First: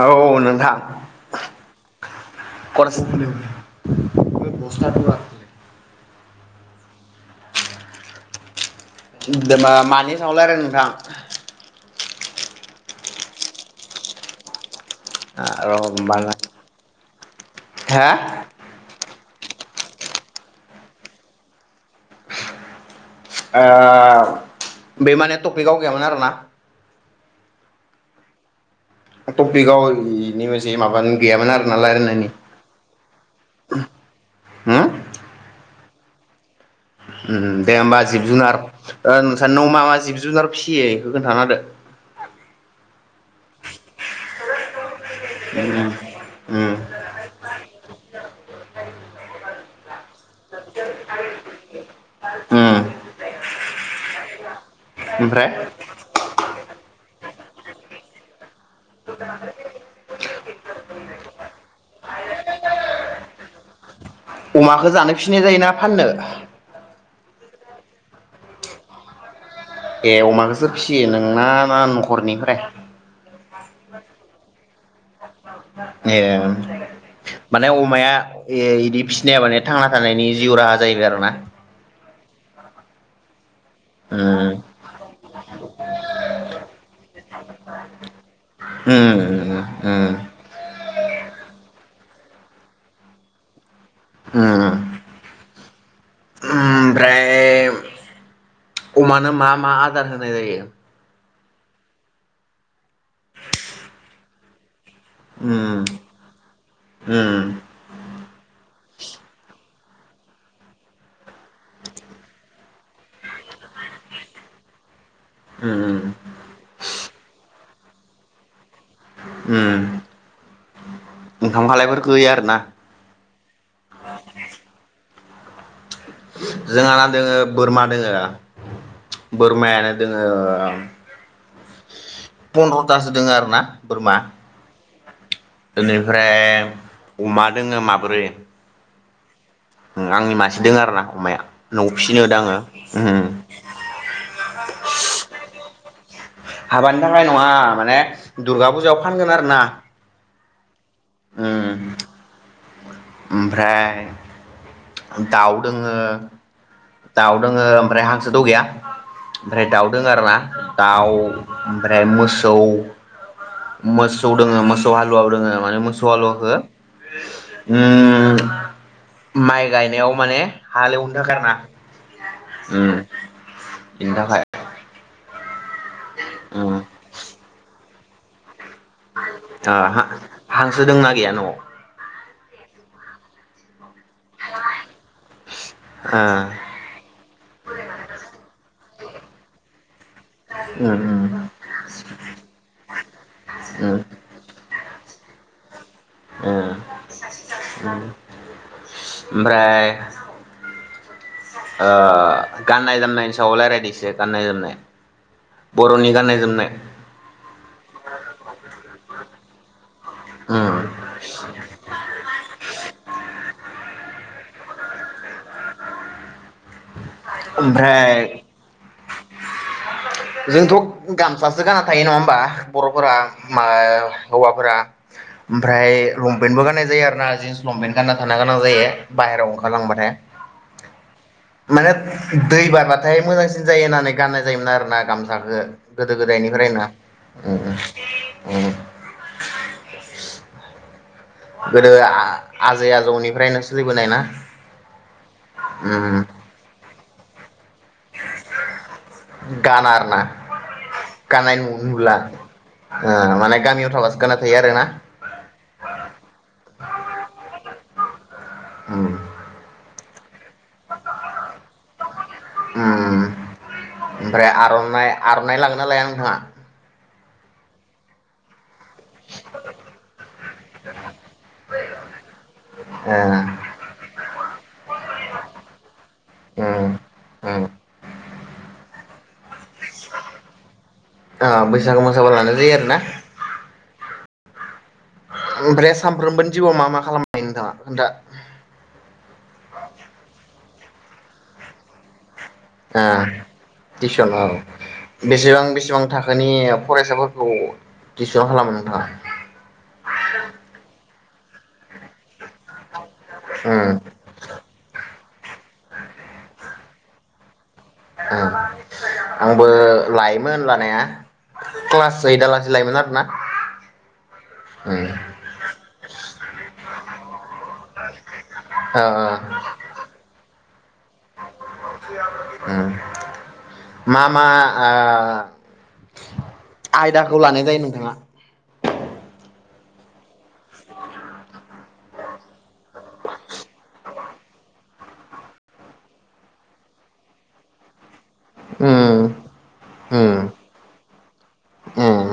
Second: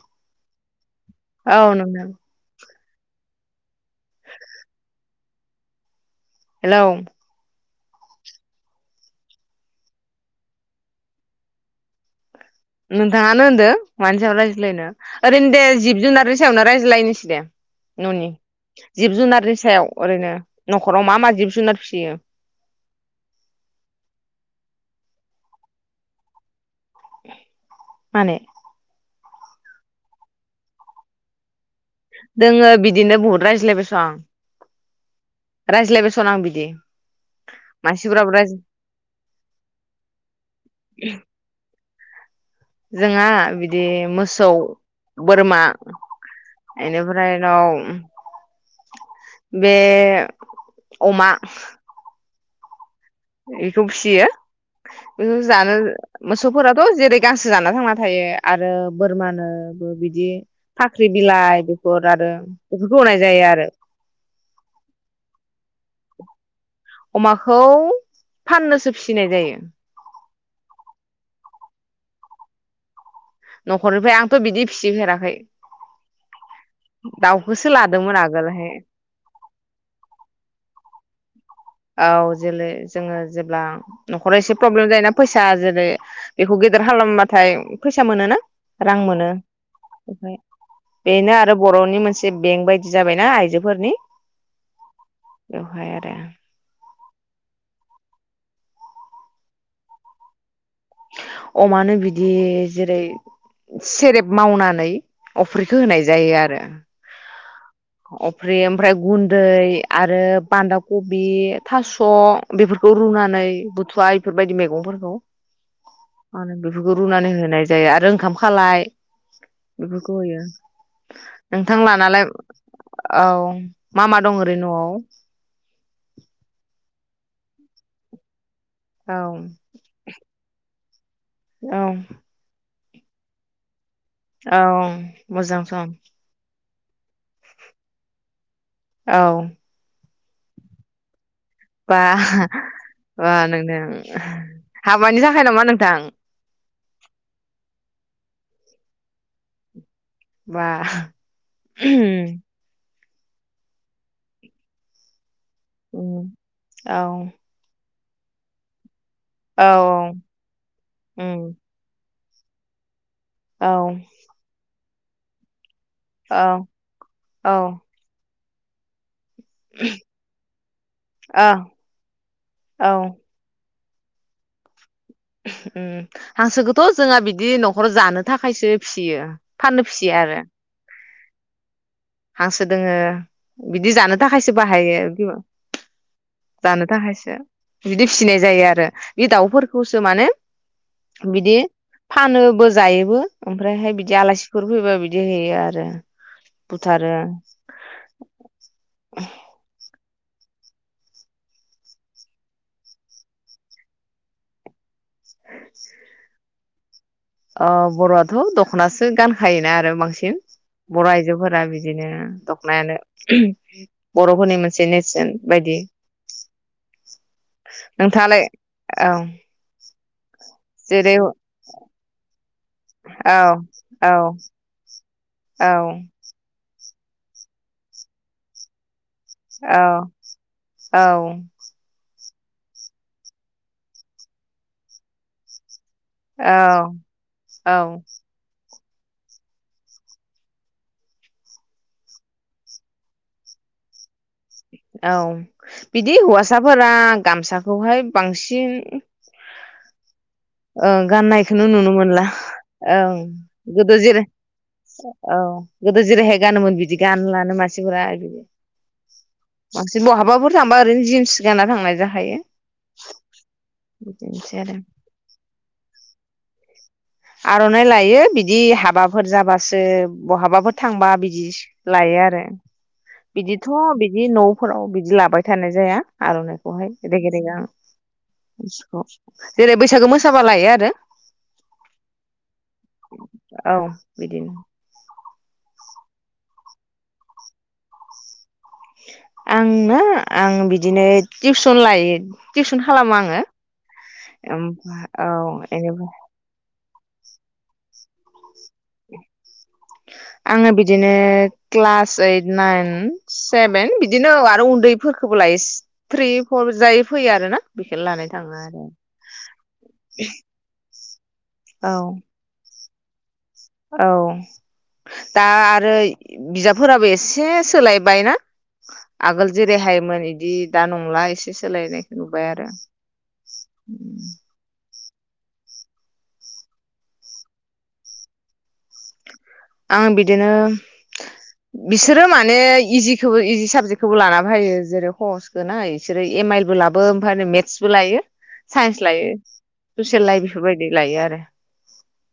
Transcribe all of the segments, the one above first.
औ नोंथां [unintelligible] आनो म [unintelligible] खर [unintelligible] बे बस्था ला [unintelligible] हेलौ दा मानि सायाव सावरायनो नोंथां नोंथाङानो होनदो मानि सायाव रायज्लायनो ओरैनो दे र' जिब होमबाना जुनारनि सायावनो रायज्लायनोसै दे हा न'नि जिब जुनाद नि सायाव ओरैनो न'खराव मा मा जिब जुनार फिसियो? ओ बे माने टपिकआव गैयामोन आरोना माने टपिकआव [unintelligible] माबानि गैयामोन आरोना रायलायनायनि दोङो बिदिनो बहुद रायज्लायबायसं होम रायज्लायबायसं आं बिदि। उम दे होमबा जिब मानसिफोराबो रायज जुनार ओ नोंसानि न'वाव मा मा जिब जुनार फिसियो इखो खोन्थाना होदो। जोंहा बिदि मोसौ बोरमा उम इनिफ्राय दं बे अमा उम बेखौ फियो [unintelligible] ओम ओमफ्राय जानो फोराथ जेरै गांसो जाना थांना थायो आरो रो बोरमानोबो बिदि फाख्रि बिलाइ बेफोर आरो बेफोरखौ होनाय जायो आरो अमाखौ जानो फिननाय जायोना फाननो? अमाखौ फाननोसो फिसिनाय जायो। ए अमाखौ सोर फिसियो नों ना ना नखरनिफ्राय? न'खरनिफ्राय आंथ बिदि फिसिफेराखै। ए दाउखौसो माने अमाया लादोंमोन ए आगोलहाय इदि फिसिनाया माने थांना थानायनि जिउ राहा जाहैबाय आरो [unintelligible] औ जोलै जोङो जे अब्ला न'खराव उम एसे प्रब्लेम जायोना फैसा जेरै बेखौ गेदेर खालामबाथाय फैसा मोनोना रां मोनो उम उम बेनो आरो बर'नि मोनसे एसे बेंक बायदि जाबायना‌ आइजोफोरनि उम बेवहाय आरो ओमफ्राय अमानो मा मा आदार होनाय जायो? अमानो बिदि जेरै सेरेब मावनानै अफ्रिखौ उम होनाय जायो आरो उम अफ्रि ओमफ्राय गुन्दै आरो बान्दा कबि थास' बेफोरखौ रुनानै बुथुवा इफोरबायदि मेगंफोरखौ उम मा होनो बेफोरखौ रुनानै होनाय जायो आरो ओंखाम खालाय उम बेफोरखौ होयो ओंखाम नोंथां खालायफोरखौ लानालाय होयो आरोना औ मा मा दं ओरैनो न'आव? जोंहाना दोङो बोरमा दोङो औ बोरमायानो दोङो ओ औ पनद थासो दङ आरो ना औ मोजां सम बेनिफ्राय अमा दोङो माब्रै औ आंनि मासे दं आरो ना अमाया न'आव बा फिसिनो होदो आङो उम बा नोंथां हाबानि थाखाय नामा नोंथां हाबानि थाखाय नङा माने दुर्गा फुजायाव फानगोन आरो ना बा उम ओमफ्राय उम दाउ दोङो औ दाउ औ दोङो ओमफ्राय हांसोथ गैया ओमफ्राय औ दाउ दों आरो ना दाउ उम ओमफ्राय मोस औ दाउ मोसौ दोङो मो सौ हालुवाबो दोङो माने मो सल हो द औ औ [unintelligible] माइ गायनायाव माने हालेवनो थाखाय औ आरो ना औ इनि थाखाय उम उम ओ हांसोखौथ जोंहा बिदि नख खर जानो थाखायसो फिसियो ओ फाननो हा फिसिया आरो हांसो दोंना गैया न'आव हांसो दोङो बिदि जानो थाखायसो बाहायो ओ जानो थाखायसो बिदि फिसिनाय जायो आरो बे दाउफोरखौसो माने उम बिदि फानोबो जायोबो ओमफ्रायहाय उम बिदि आलासिफोर फैबा बिदि दि होयो आरो उम ओमफ्राय ओ गाननाय जोमनायनि सायाव रायज्लानिसै गाननाय जोमनाय बर'नि गाननाय जोमनाय आ बर' आथ दखनासो गानखायो ना आरो बांस सिन उम बर' आइजोफोरा बिदिनो दख'नायानो बर'फोरनि मोनसे नेरसोन बायदि ओमफ्राय नोंथाङालाय औ जोंथ' जेरै औ गामसासो गानना थायो नङा होमबा बर'फोरा औ मा औ हौवाफोरा ओमफ्राय लंपेन्टबो गाननाय जायो आरो ना जिन्स लंपेन्ट गानना थाना गोनां जायो बाहेरायाव औ ओंखारलांबाथाय औ माने दै बारबाथाय मोजांसिन जायो होननानै गाननाय जायोमोन आरोना गामसाखौ गोदो औ गोदायनिफ्राय ना ओम ओम [unintelligible] गोदो आजै आजौनिफ्रायनो सोलिबोनाय ना औ उम बिदि हौवासाफोरा गामसा खौहाय बांसिन गाना आरोना ओं गाननाय गाननायखौनो नुनो नुला मोनला ओ ओं माने गामियाव गोदो थाबासो जेरै गानना थायो आरोना औ गोदो जेरैहाय गानोमोन बिदि गानलानो मानसिफोरा उम बि बहाबाफोर थांबा ओरैनो जिन्स गाना थांनाय जाखायो ओम ओमफ्राय बिदिनोसै आरो आर'नाइ आर'नाइ लाङोना ना लाया नोंथाङा आर'नाइ लायो बिदि ह माबाफोर जाबासो बहाबाफोर थांबा बिदि लायो आरो ओ बिदिथ बिदि नफोराव बिदि लाबाय थानाय जाया उम आरनाइखौहाय जेरै उम आं जेरै बैसागो मोसाबा लायो आरो औ लानाय जायो आरोना औ बिदिनो ओमफ्राय सामफ्रोमबोनि जिउआव मा मा खालामायो नोंथाङा दा आं ना आं बिदि बिदिनो टिउसन लायो टिउसन खालामो आङो टिउसन ओमफ्राय औ बेसेबां बेसेबां बेनिफ्राय थाखोनि फरायसाफोरखौ बेसेबां खालामो नोंथाङा? आङो बिदिनो क्लास ओइथ नाइन उम सेभेन बिदिनो औ आरो उन्दै गोबोलाय थ्रि फर जायै फैयो आरो ना बेखौनो लानाय थाङो आरो आंबो लायोमोन लानाया औ क्लास ओइदा लासै लायो आरोना औ उम दा आरो बिजाबफोराबो एसे सोलायबाय ना ओ आगोल ओ जेरैहायोमोन बिदि दा नंला ए उम मा मा आ आ आयदाखौ लानाय जायो नोंथाङा आं बिदिनो बिसोरो माने इजिखौबो इजि साबजेक्टखौबो लाना फायो जेरै हसखौ ना बिसोरो एम आइलबो लाबो ओमफ्राय मेथ्सबो लायो साइन्स उम लायो ससियेल उम लाइ बेफोरबायदि लायो आरो उम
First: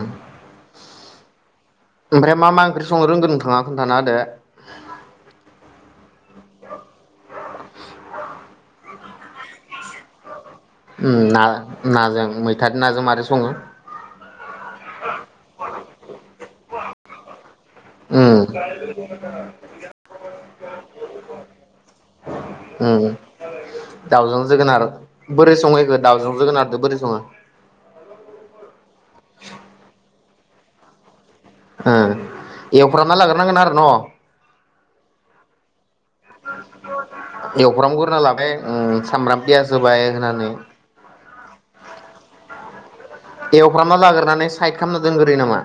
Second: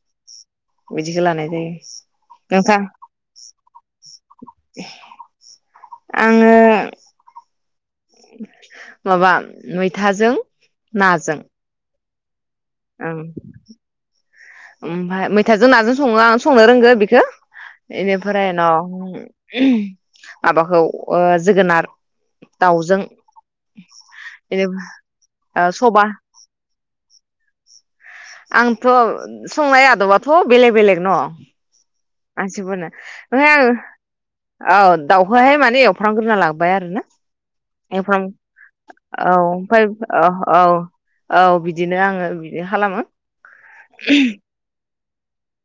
बिदिखौ लानाय जायो ओमफ्राय मा मा नोंथां ओंख्रि संनो रोंगोन नोंथाङा खोनथाना होदो आङो माबा मैथाजों उ ना नाजों मै औं ओमफ्राय मैथाजों नाजों सङो आं संनो रों खौ उम बेनिफ्राय न माबाखौ अ जोगोनार उम दाउजों दाउजों जोगोनार बोरै अ सङो इखो सबा दाउजों जोगोनारदो बोरै सङो थ बेलेग बेलेग न अ एवफ्रामना लाग्रोनांगोन आरो न' अ दाउहोहाय माने एव एवफ्रामग्रोना लाबाय आरोना एवफ्रामग्रोना एवफ्राम लाबाय उम औ सामब्राम पियास ओमफ्राय होबाय औ होनानै औ औ बिदिनो आङो बिदि खालामो एवफ्रामना लाग्रोनानै साइद खालामना दोनग्रोयो नामा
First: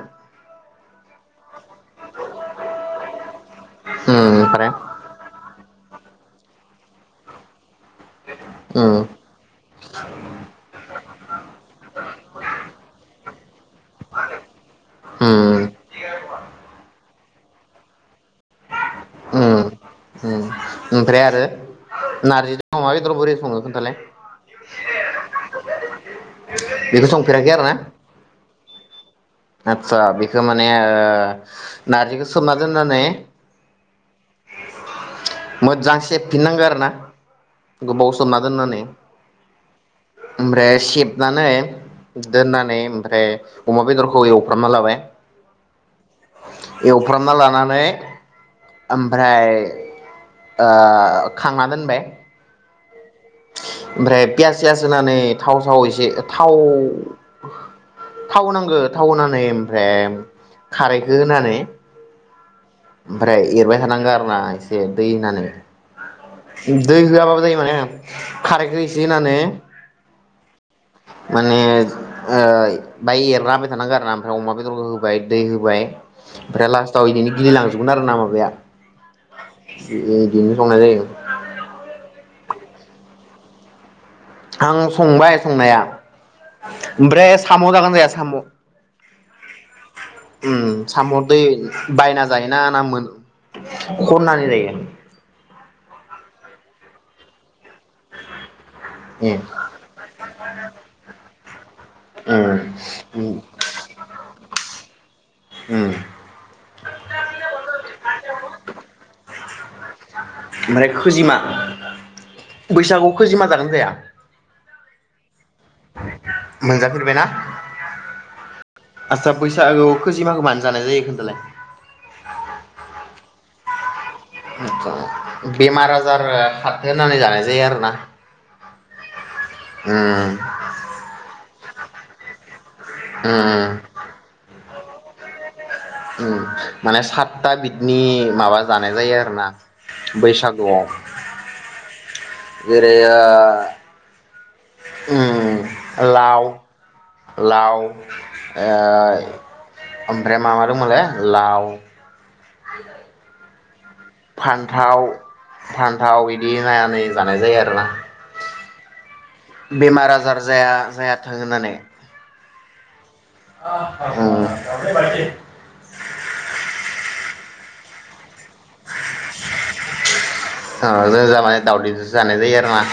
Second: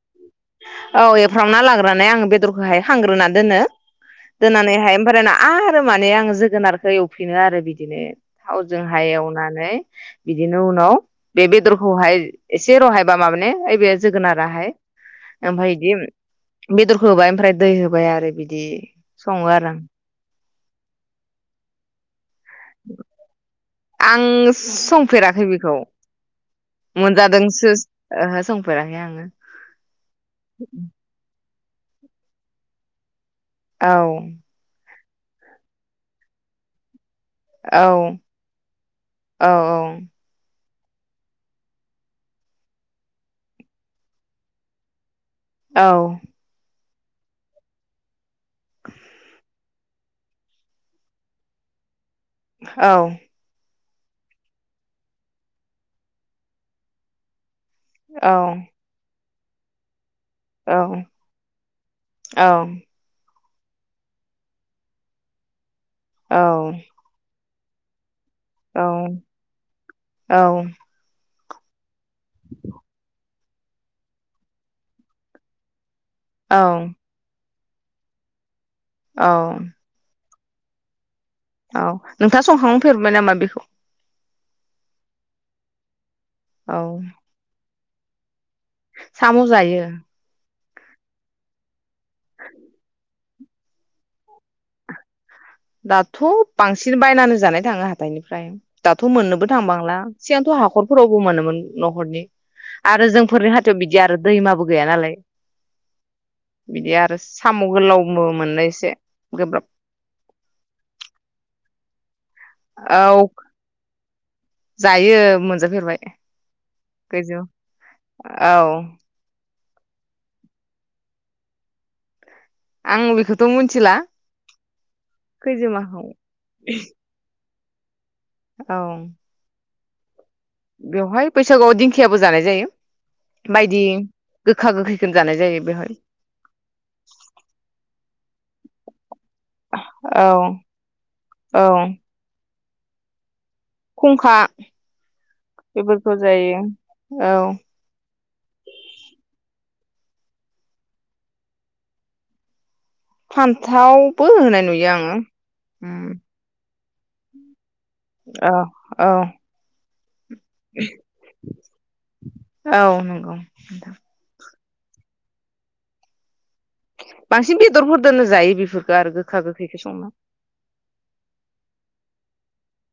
औ एवफ्रामना लाग्रोनानै आङो बेदरखौहाय हांग्रोना दोनो उम ओमफ्राय दोननानैहाय ओमफ्राय आरो माने आं जोगोनारखौ एवफिनो आरो बिदिनो उम थावजोंहाय एवनानै बिदिनो उनाव बे बेदरखौहाय एसे रहायबा माबाने ओइबे जोगोनाराहाय उम ओमफ्राय इदि बेदर होबाय ओमफ्राय दै होबाय आरो बिदि सङो उम आरो उम ओमफ्राय आरो नारजिजों अमा बेदर बोरै सङो खोन्थालाय आं संफेराखै बेखौ बेखौ संफेराखै मोनजादोंसो ओहो संफेराखै आङो आतसा बेखौ माने ओ नार्जिखौ सोमना दोननानै औ मोजां सेबफिननांगो आरो ना औ गोबाव सोमना दोननानै औ ओमफ्राय सेबनानै दोननानै ओमफाय अमा बेदरख ओ एवफ्रामना लाबाय औ एवफ्रामना लानानै ओमफ्राय ओ खांना दोनबाय औ ओमफ्राय पियास सियास होनानै थाव साव एसे थाव औ थाव होनांगो थाव होना न ओमफ्राय औ खारैखो होनानै ओमफा फ्राय एरबाय थानांगो आरोना एसे दै होननानै दै होआबाबो जायो म [unintelligible] खारैखो इसे होननानै माने ओ बाय एरना होबाय थानांगो आरोना ओमफाय अमा बेदरखौ होबाय दै होबाय ओमफाय औ लास्टआव इदिनो गिलिलां नार नामा बेैया औ संनाय जायो औ नोंथाङा संखांफेरबाय नामा बेखौ आं संबाय संनाया ओमफ्राय सामु जागोन या‌ साम सामु जायो उम सामुदै बायना जायोना ना मोन खनानै जायो दाथ बांसिन बायनानो जानाय थाङो हाथाइनिफ्राय दाथ ए मोननोबो थांबांला सिगांथ हाखरफोरावबो मोनोमोन नखरनि उम आरो उम जोंफोरनि हाथायाव बिदि आरो दैमाबो गैया नालाय उम बिदि आरो सामु गोलावबो मोननो एसे गोब्राब माने खोजिमा बैसागु औ खोजिमा जागोन जाया जायो मोनजाफेरबाय मोनजाफेरबायना खैजौ औ बैसागु खोजिमागोबानो जानाय जायो खिथालाय आं बेखौथ' मिथिला आ बेमार खैजोमाखौ आजार हारहो होननानै जानायसै जाया आरो ना औ उम बेवहाय बैसागुआव दिंखियाबो जानाय जायो उम बायदि गो खा गोखै उम माने सातथा बिदनि माबा जानाय जायो आरोना औ बैसागुआव। औ जेरै ओ खंखा उम लाव औ लाव ओ ओमफ्राय मा मा दंमोलाय लाव [unintelligible] थावबो होनाय नुयो आङो उम ज नै जानाय जायो आरोना औ औ बेमार आजार जाया जाया थायाथों होननानै औ [unintelligible] [unintelligible] बांसिन बेदरफोर दोननो जायो बेफोरखौ आरो गोखा गोखैखौ संना [unintelligible] अ ज ज मानि दावस जानाय ज आरो फोरा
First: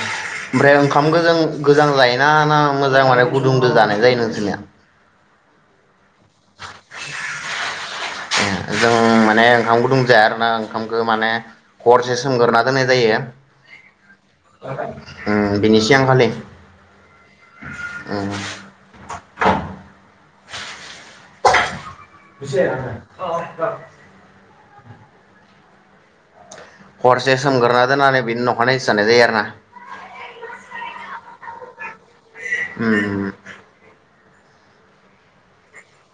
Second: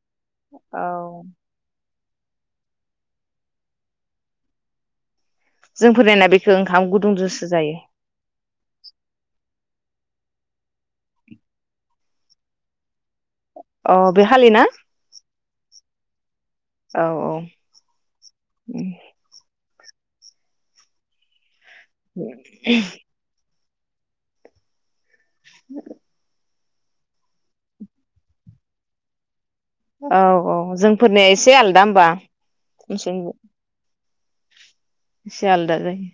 ओमफ्राय ओंखाम औ गोजां गोजां जाय ना मोजां माने गुदुं जानाय जायो नोंसोरनिया जों फोरायना बेखो ओंखाम गुदुं जुसो जायो ए जों माने [unintelligible] ओंखामखौ माने हरसे सोमगोरोना दोननाय जायो अ बे खालि ना उम बेनोसै आं फालाय औ ए [unintelligible] [unintelligible] [unintelligible] हरसे सोमगोरोना दोननानै बिनि नखानायैसो जानाय जायो आरो ना औ औ जोंफोरनिया एसे आलादा होमबा उम नोंसोरनिजों इसे आलादा जायो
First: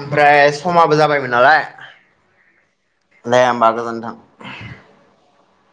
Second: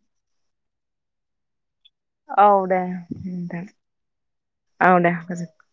ओमफ्राय समाबो जाबायमोन नालाय औ दे दे होमबा गोजोन्थों औ दे गोजोनथों